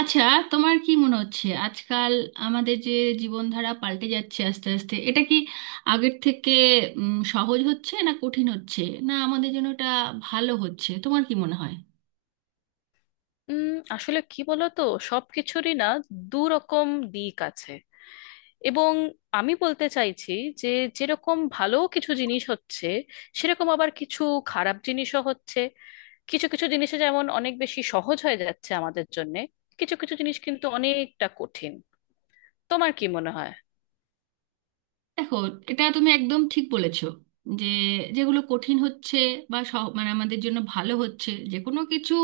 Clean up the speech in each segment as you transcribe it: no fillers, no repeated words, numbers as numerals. আচ্ছা, তোমার কি মনে হচ্ছে আজকাল আমাদের যে জীবনধারা পাল্টে যাচ্ছে আস্তে আস্তে, এটা কি আগের থেকে সহজ হচ্ছে না কঠিন হচ্ছে, না আমাদের জন্য এটা ভালো হচ্ছে? তোমার কি মনে হয়? উম, আসলে কি বলতো, সবকিছুরই না দু রকম দিক আছে। এবং আমি বলতে চাইছি যে যেরকম ভালো কিছু জিনিস হচ্ছে, সেরকম আবার কিছু খারাপ জিনিসও হচ্ছে। কিছু কিছু জিনিসে যেমন অনেক বেশি সহজ হয়ে যাচ্ছে আমাদের জন্যে, কিছু কিছু জিনিস কিন্তু অনেকটা কঠিন। তোমার কি মনে হয়? দেখো, এটা তুমি একদম ঠিক বলেছো, যে যেগুলো কঠিন হচ্ছে বা মানে আমাদের জন্য ভালো হচ্ছে, যে কোনো কিছু,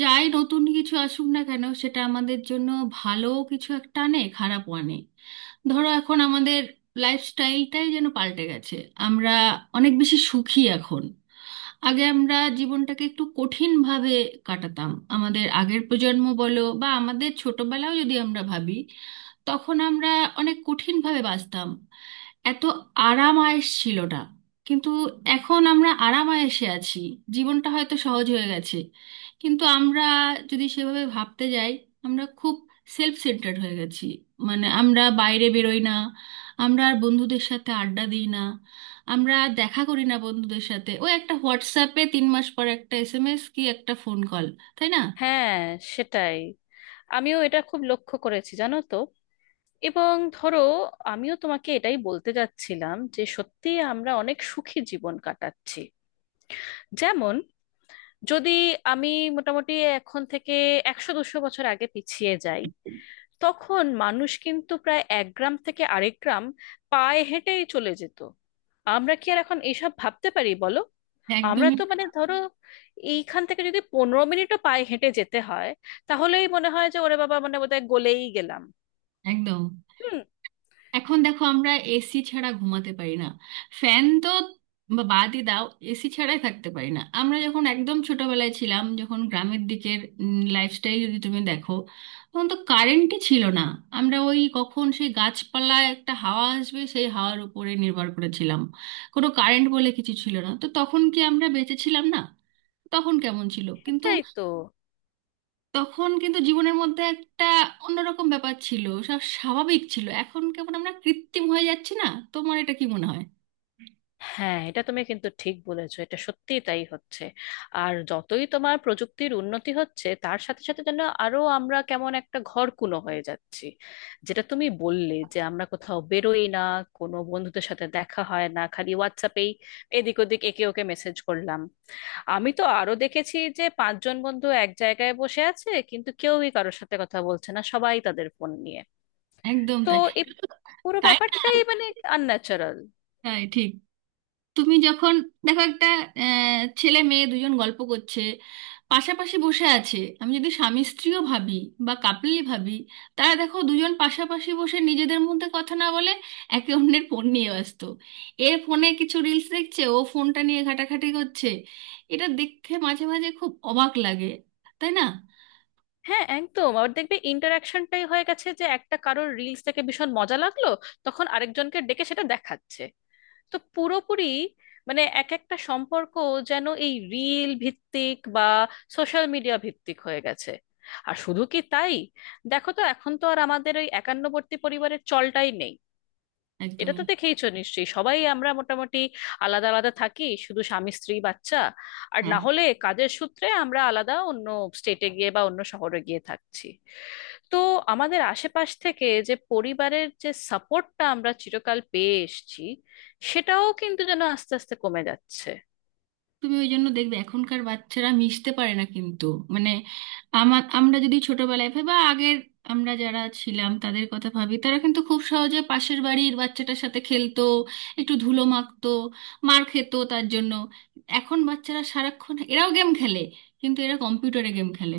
যাই নতুন কিছু আসুক না কেন সেটা আমাদের জন্য ভালো কিছু একটা আনে, খারাপ আনে। ধরো এখন আমাদের লাইফস্টাইলটাই যেন পাল্টে গেছে। আমরা অনেক বেশি সুখী এখন। আগে আমরা জীবনটাকে একটু কঠিন ভাবে কাটাতাম, আমাদের আগের প্রজন্ম বলো বা আমাদের ছোটবেলাও যদি আমরা ভাবি, তখন আমরা অনেক কঠিন ভাবে বাঁচতাম। এত আরাম আয়েশ ছিল না, কিন্তু এখন আমরা আরাম আয়েশে আছি। জীবনটা হয়তো সহজ হয়ে গেছে, কিন্তু আমরা যদি সেভাবে ভাবতে যাই, আমরা খুব সেলফ সেন্টার্ড হয়ে গেছি। মানে আমরা বাইরে বেরোই না, আমরা আর বন্ধুদের সাথে আড্ডা দিই না, আমরা দেখা করি না বন্ধুদের সাথে, ওই একটা হোয়াটসঅ্যাপে তিন মাস পর একটা এসএমএস কি একটা ফোন কল। তাই না? হ্যাঁ, সেটাই। আমিও এটা খুব লক্ষ্য করেছি জানো তো। এবং ধরো, আমিও তোমাকে এটাই বলতে যাচ্ছিলাম যে সত্যি আমরা অনেক সুখী জীবন কাটাচ্ছি। যেমন, যদি আমি মোটামুটি এখন থেকে 100-200 বছর আগে পিছিয়ে যাই, তখন মানুষ কিন্তু প্রায় এক গ্রাম থেকে আরেক গ্রাম পায়ে হেঁটেই চলে যেত। আমরা কি আর এখন এইসব ভাবতে পারি বলো? আমরা একদমই। তো মানে ধরো এইখান থেকে যদি 15 মিনিটও পায়ে হেঁটে যেতে হয়, তাহলেই মনে হয় যে ওরে বাবা মানে বোধহয় গলেই গেলাম। একদম। হুম। এখন দেখো আমরা এসি ছাড়া ঘুমাতে পারি না, ফ্যান তো বা বাদই দাও, এসি ছাড়াই থাকতে পারি না আমরা। যখন একদম ছোটবেলায় ছিলাম, যখন গ্রামের দিকের লাইফস্টাইল যদি তুমি দেখো, তখন তো কারেন্টই ছিল না। আমরা ওই কখন সেই গাছপালায় একটা হাওয়া আসবে সেই হাওয়ার উপরে নির্ভর করেছিলাম। কোনো কারেন্ট বলে কিছু ছিল না, তো তখন কি আমরা বেঁচে ছিলাম না? তখন কেমন ছিল কিন্তু। এটাই তো। তখন কিন্তু জীবনের মধ্যে একটা অন্যরকম ব্যাপার ছিল, সব স্বাভাবিক ছিল। এখন কেমন আমরা কৃত্রিম হয়ে যাচ্ছি না, তোমার এটা কি মনে হয়? হ্যাঁ, এটা তুমি কিন্তু ঠিক বলেছো, এটা সত্যিই তাই হচ্ছে। আর যতই তোমার প্রযুক্তির উন্নতি হচ্ছে, তার সাথে সাথে যেন আরো আমরা কেমন একটা ঘরকুনো হয়ে যাচ্ছি। যেটা তুমি বললে যে আমরা কোথাও বেরোই না, কোনো বন্ধুদের সাথে দেখা হয় না, খালি হোয়াটসঅ্যাপেই এদিক ওদিক একে ওকে মেসেজ করলাম। আমি তো আরো দেখেছি যে পাঁচজন বন্ধু এক জায়গায় বসে আছে কিন্তু কেউই কারোর সাথে কথা বলছে না, সবাই তাদের ফোন নিয়ে। একদম তো তাই। এই পুরো তাই না? ব্যাপারটাই মানে আনন্যাচারাল। তাই ঠিক। তুমি যখন দেখো একটা ছেলে মেয়ে দুজন গল্প করছে, পাশাপাশি বসে আছে, আমি যদি স্বামী স্ত্রীও ভাবি বা কাপলি ভাবি, তারা দেখো দুজন পাশাপাশি বসে নিজেদের মধ্যে কথা না বলে একে অন্যের ফোন নিয়ে ব্যস্ত। এ ফোনে কিছু রিলস দেখছে, ও ফোনটা নিয়ে ঘাটাঘাটি করছে। এটা দেখে মাঝে মাঝে খুব অবাক লাগে। তাই না? হ্যাঁ একদম। আবার দেখবে ইন্টারাকশনটাই হয়ে গেছে যে একটা কারোর রিলস দেখে ভীষণ মজা লাগলো, তখন আরেকজনকে ডেকে সেটা দেখাচ্ছে। তো পুরোপুরি মানে এক একটা সম্পর্ক যেন এই রিল ভিত্তিক বা সোশ্যাল মিডিয়া ভিত্তিক হয়ে গেছে। আর শুধু কি তাই, দেখো তো, এখন তো আর আমাদের ওই একান্নবর্তী পরিবারের চলটাই নেই। এটা একদমই। তো দেখেইছো নিশ্চয়ই, সবাই আমরা মোটামুটি আলাদা আলাদা থাকি, শুধু স্বামী স্ত্রী বাচ্চা। আর না হলে কাজের সূত্রে আমরা আলাদা অন্য স্টেটে গিয়ে বা অন্য শহরে গিয়ে থাকছি। তো আমাদের আশেপাশ থেকে যে পরিবারের যে সাপোর্টটা আমরা চিরকাল পেয়ে এসেছি, সেটাও কিন্তু যেন আস্তে আস্তে কমে যাচ্ছে। তুমি ওই জন্য দেখবে এখনকার বাচ্চারা মিশতে পারে না কিন্তু। মানে আমার, আমরা যদি ছোটবেলায় ভাবি বা আগের আমরা যারা ছিলাম তাদের কথা ভাবি, তারা কিন্তু খুব সহজে পাশের বাড়ির বাচ্চাটার সাথে খেলতো, একটু ধুলো মাখতো, মার খেত তার জন্য। এখন বাচ্চারা সারাক্ষণ এরাও গেম খেলে, কিন্তু এরা কম্পিউটারে গেম খেলে।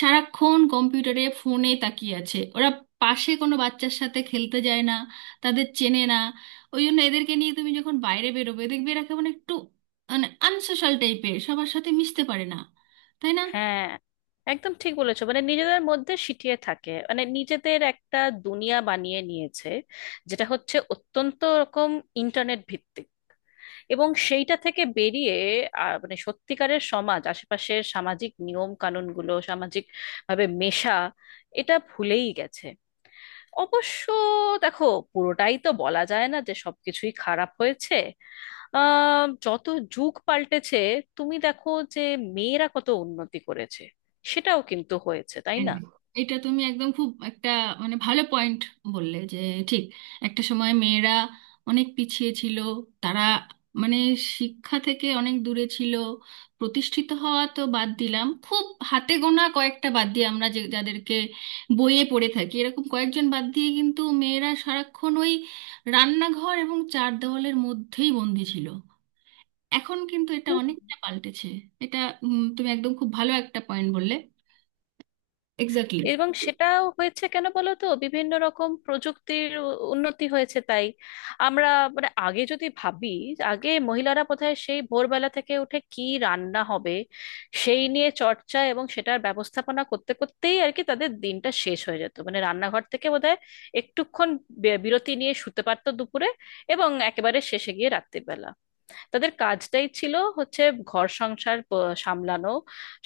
সারাক্ষণ কম্পিউটারে ফোনে তাকিয়ে আছে ওরা, পাশে কোনো বাচ্চার সাথে খেলতে যায় না, তাদের চেনে না। ওই জন্য এদেরকে নিয়ে তুমি যখন বাইরে বেরোবে দেখবে এরা মানে আনসোশাল টাইপের, সবার সাথে মিশতে পারে না। তাই না? হ্যাঁ, একদম ঠিক বলেছো। মানে নিজেদের মধ্যে সিটিয়ে থাকে, মানে নিজেদের একটা দুনিয়া বানিয়ে নিয়েছে, যেটা হচ্ছে অত্যন্ত রকম ইন্টারনেট ভিত্তিক। এবং সেইটা থেকে বেরিয়ে মানে সত্যিকারের সমাজ, আশেপাশের সামাজিক নিয়ম কানুনগুলো, সামাজিক ভাবে মেশা, এটা ভুলেই গেছে। অবশ্য দেখো পুরোটাই তো বলা যায় না যে সবকিছুই খারাপ হয়েছে। যত যুগ পাল্টেছে, তুমি দেখো যে মেয়েরা কত উন্নতি করেছে, সেটাও কিন্তু হয়েছে, তাই এন- না? এটা তুমি একদম খুব একটা মানে ভালো পয়েন্ট বললে, যে ঠিক, একটা সময় মেয়েরা অনেক পিছিয়ে ছিল। তারা মানে শিক্ষা থেকে অনেক দূরে ছিল, প্রতিষ্ঠিত হওয়া তো বাদ দিলাম। খুব হাতে গোনা কয়েকটা বাদ দিয়ে, আমরা যে যাদেরকে বইয়ে পড়ে থাকি এরকম কয়েকজন বাদ দিয়ে, কিন্তু মেয়েরা সারাক্ষণ ওই রান্নাঘর এবং চার দেওয়ালের মধ্যেই বন্দি ছিল। এখন কিন্তু এটা অনেকটা পাল্টেছে। এটা তুমি একদম খুব ভালো একটা পয়েন্ট বললে। এক্স্যাক্টলি। এবং সেটাও হয়েছে কেন বলো তো, বিভিন্ন রকম প্রযুক্তির উন্নতি হয়েছে তাই। আমরা মানে আগে যদি ভাবি, আগে মহিলারা বোধহয় সেই ভোরবেলা থেকে উঠে কি রান্না হবে সেই নিয়ে চর্চা এবং সেটার ব্যবস্থাপনা করতে করতেই আর কি তাদের দিনটা শেষ হয়ে যেত। মানে রান্নাঘর থেকে বোধহয় একটুক্ষণ বিরতি নিয়ে শুতে পারতো দুপুরে, এবং একেবারে শেষে গিয়ে রাত্রিবেলা। তাদের কাজটাই ছিল হচ্ছে ঘর সংসার সামলানো,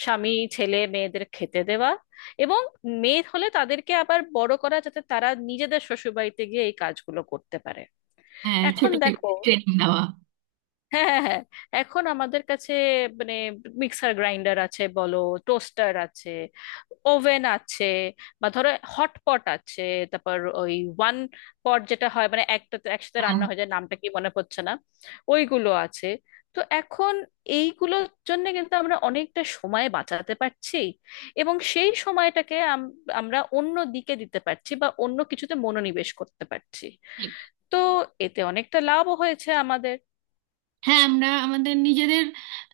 স্বামী ছেলে মেয়েদের খেতে দেওয়া, এবং মেয়ে হলে তাদেরকে আবার বড় করা যাতে তারা নিজেদের শ্বশুরবাড়িতে গিয়ে এই কাজগুলো করতে পারে। হ্যাঁ, এখন ছোট দেখো, থেকে ট্রেনিং দেওয়া। হ্যাঁ হ্যাঁ হ্যাঁ, এখন আমাদের কাছে মানে মিক্সার গ্রাইন্ডার আছে বলো, টোস্টার আছে, ওভেন আছে, বা ধরো হটপট আছে, তারপর ওই ওয়ান পট যেটা হয় মানে একটা একসাথে হ্যাঁ, রান্না হয়ে যায়, নামটা কি মনে পড়ছে না, ওইগুলো আছে। তো এখন এইগুলোর জন্য কিন্তু আমরা অনেকটা সময় বাঁচাতে পারছি, এবং সেই সময়টাকে আমরা অন্য দিকে দিতে পারছি বা অন্য কিছুতে মনোনিবেশ করতে পারছি। তো এতে অনেকটা লাভও হয়েছে আমাদের। হ্যাঁ। আমরা আমাদের নিজেদের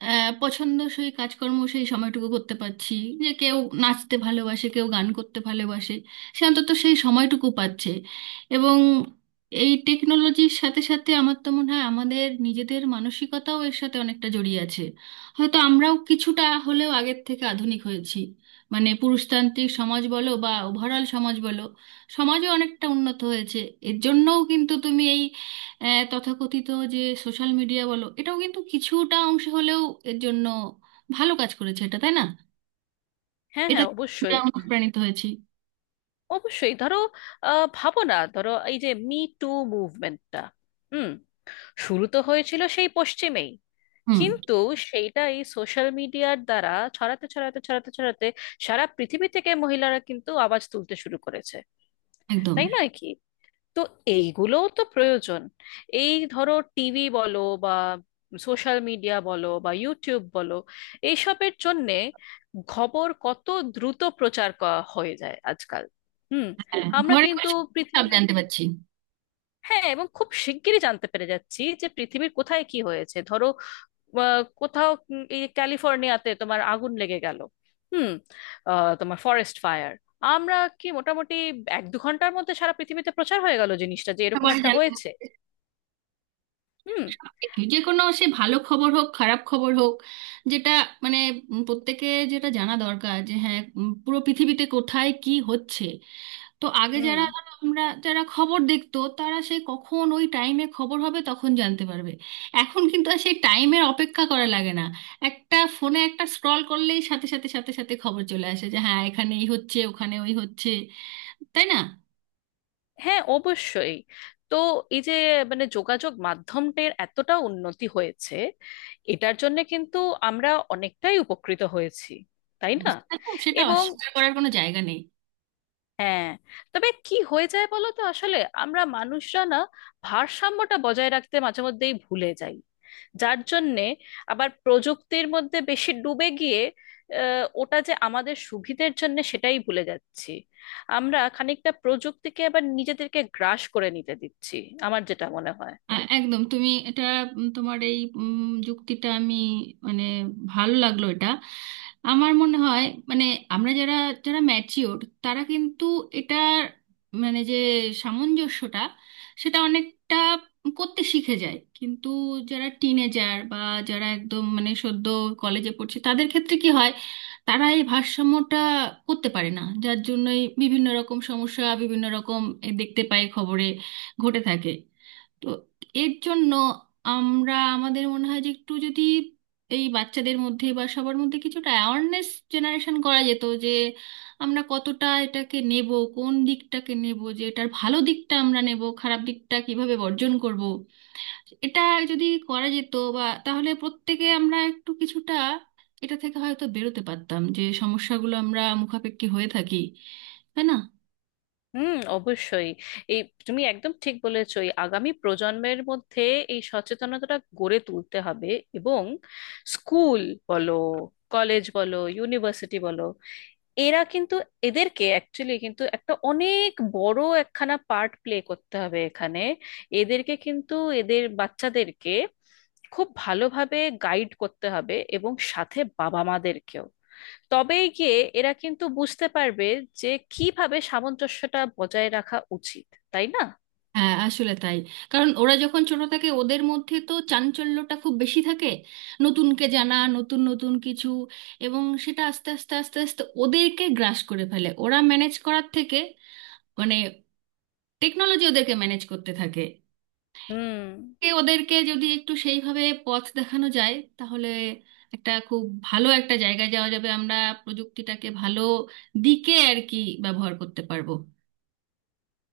পছন্দসই কাজকর্ম সেই সময়টুকু করতে পারছি। যে কেউ নাচতে ভালোবাসে, কেউ গান করতে ভালোবাসে, সে অন্তত সেই সময়টুকু পাচ্ছে। এবং এই টেকনোলজির সাথে সাথে আমার তো মনে হয় আমাদের নিজেদের মানসিকতাও এর সাথে অনেকটা জড়িয়ে আছে। হয়তো আমরাও কিছুটা হলেও আগের থেকে আধুনিক হয়েছি। মানে পুরুষতান্ত্রিক সমাজ বলো বা ওভারঅল সমাজ বলো, সমাজও অনেকটা উন্নত হয়েছে। এর জন্যও কিন্তু তুমি এই তথাকথিত যে সোশ্যাল মিডিয়া বলো, এটাও কিন্তু কিছুটা অংশে হলেও এর জন্য ভালো কাজ করেছে। এটা, তাই না? হ্যাঁ এটা হ্যাঁ এটা অবশ্যই। আমরা অনুপ্রাণিত হয়েছি। অবশ্যই ধরো, ভাবো না ধরো, এই যে মি টু মুভমেন্টটা, হুম, শুরু তো হয়েছিল সেই পশ্চিমেই, হুম। কিন্তু সেইটা এই সোশ্যাল মিডিয়ার দ্বারা ছড়াতে ছড়াতে ছড়াতে ছড়াতে সারা পৃথিবী থেকে মহিলারা কিন্তু আওয়াজ তুলতে শুরু করেছে। একদম। তাই নয় কি? তো এইগুলোও তো প্রয়োজন। এই ধরো টিভি বলো, বা সোশ্যাল মিডিয়া বলো, বা ইউটিউব বলো, এইসবের জন্যে খবর কত দ্রুত প্রচার করা হয়ে যায় আজকাল। হুম। হ্যাঁ, আমরা ঘরে কিন্তু ঘরে সব পৃথিবী, জানতে পারছি। হ্যাঁ, এবং খুব শিগগিরই জানতে পেরে যাচ্ছি যে পৃথিবীর কোথায় কি হয়েছে, ধরো। বা কোথাও এই ক্যালিফোর্নিয়াতে তোমার আগুন লেগে গেল, হুম, তোমার ফরেস্ট ফায়ার, আমরা কি মোটামুটি 1-2 ঘন্টার মধ্যে সারা পৃথিবীতে প্রচার হয়ে গেল জিনিসটা যে এরকম সবাই একটা জানতে হয়েছে। পারছি হুম। সবকিছু, যে কোনো, সে ভালো খবর হোক খারাপ খবর হোক, যেটা মানে প্রত্যেকে যেটা জানা দরকার, যে হ্যাঁ পুরো পৃথিবীতে কোথায় কি হচ্ছে। তো আগে হুম। যারা ধরো আমরা যারা খবর দেখতো, তারা সেই কখন ওই টাইমে খবর হবে তখন জানতে পারবে। এখন কিন্তু আর সেই টাইমের অপেক্ষা করা লাগে না। একটা ফোনে একটা স্ক্রল করলেই সাথে সাথে খবর চলে আসে যে হ্যাঁ এখানে এই হচ্ছে, ওখানে ওই হচ্ছে। তাই না? হ্যাঁ অবশ্যই। তো এই যে মানে যোগাযোগ মাধ্যমটির এতটা উন্নতি হয়েছে, এটার জন্য কিন্তু আমরা অনেকটাই উপকৃত হয়েছি, তাই না? সেটা সেটা এবং, অস্বীকার করার কোনো জায়গা নেই। হ্যাঁ, তবে কি হয়ে যায় বলো তো আসলে, আমরা মানুষরা না ভারসাম্যটা বজায় রাখতে মাঝে মধ্যেই ভুলে যাই। যার জন্যে আবার প্রযুক্তির মধ্যে বেশি ডুবে গিয়ে ওটা যে আমাদের সুবিধের জন্য সেটাই ভুলে যাচ্ছি। আমরা খানিকটা প্রযুক্তিকে আবার নিজেদেরকে গ্রাস করে নিতে দিচ্ছি, আমার যেটা মনে হয়। একদম, তুমি এটা তোমার এই যুক্তিটা আমি মানে ভালো লাগলো এটা। আমার মনে হয় মানে আমরা যারা যারা ম্যাচিওর তারা কিন্তু এটা মানে যে সামঞ্জস্যটা সেটা অনেকটা করতে শিখে যায় কিন্তু, যারা টিনেজার বা যারা একদম মানে সদ্য কলেজে পড়ছে তাদের ক্ষেত্রে কি হয়, তারা এই ভারসাম্যটা করতে পারে না, যার জন্যই বিভিন্ন রকম সমস্যা, বিভিন্ন রকম, এ দেখতে পাই খবরে ঘটে থাকে। তো এর জন্য আমরা, আমাদের মনে হয় যে একটু যদি এই বাচ্চাদের মধ্যে বা সবার মধ্যে কিছুটা অ্যাওয়ারনেস জেনারেশন করা যেত, যে আমরা কতটা এটাকে নেব, কোন দিকটাকে নেব, যে এটার ভালো দিকটা আমরা নেব, খারাপ দিকটা কিভাবে বর্জন করব। এটা যদি করা যেত বা, তাহলে প্রত্যেকে আমরা একটু কিছুটা এটা থেকে হয়তো বেরোতে পারতাম, যে সমস্যাগুলো আমরা মুখাপেক্ষি হয়ে থাকি। তাই না? হুম, অবশ্যই। এই, তুমি একদম ঠিক বলেছো, এই আগামী প্রজন্মের মধ্যে এই সচেতনতাটা গড়ে তুলতে হবে। এবং স্কুল বলো, কলেজ বলো, ইউনিভার্সিটি বলো, এরা কিন্তু, এদেরকে অ্যাকচুয়ালি কিন্তু একটা অনেক বড় একখানা পার্ট প্লে করতে হবে এখানে। এদেরকে কিন্তু, এদের বাচ্চাদেরকে খুব ভালোভাবে গাইড করতে হবে, এবং সাথে বাবা মাদেরকেও। তবেই গিয়ে এরা কিন্তু বুঝতে পারবে যে কিভাবে সামঞ্জস্যটা বজায় রাখা উচিত, তাই না? হ্যাঁ, আসলে তাই। কারণ ওরা যখন ছোট থাকে, ওদের মধ্যে তো চাঞ্চল্যটা খুব বেশি থাকে, নতুনকে জানা, নতুন নতুন কিছু, এবং সেটা আস্তে আস্তে ওদেরকে গ্রাস করে ফেলে। ওরা ম্যানেজ করার থেকে মানে টেকনোলজি ওদেরকে ম্যানেজ করতে থাকে। হুম। এ ওদেরকে যদি একটু সেইভাবে পথ দেখানো যায় তাহলে একটা খুব ভালো একটা জায়গায় যাওয়া যাবে, আমরা প্রযুক্তিটাকে ভালো দিকে আর কি ব্যবহার করতে পারবো।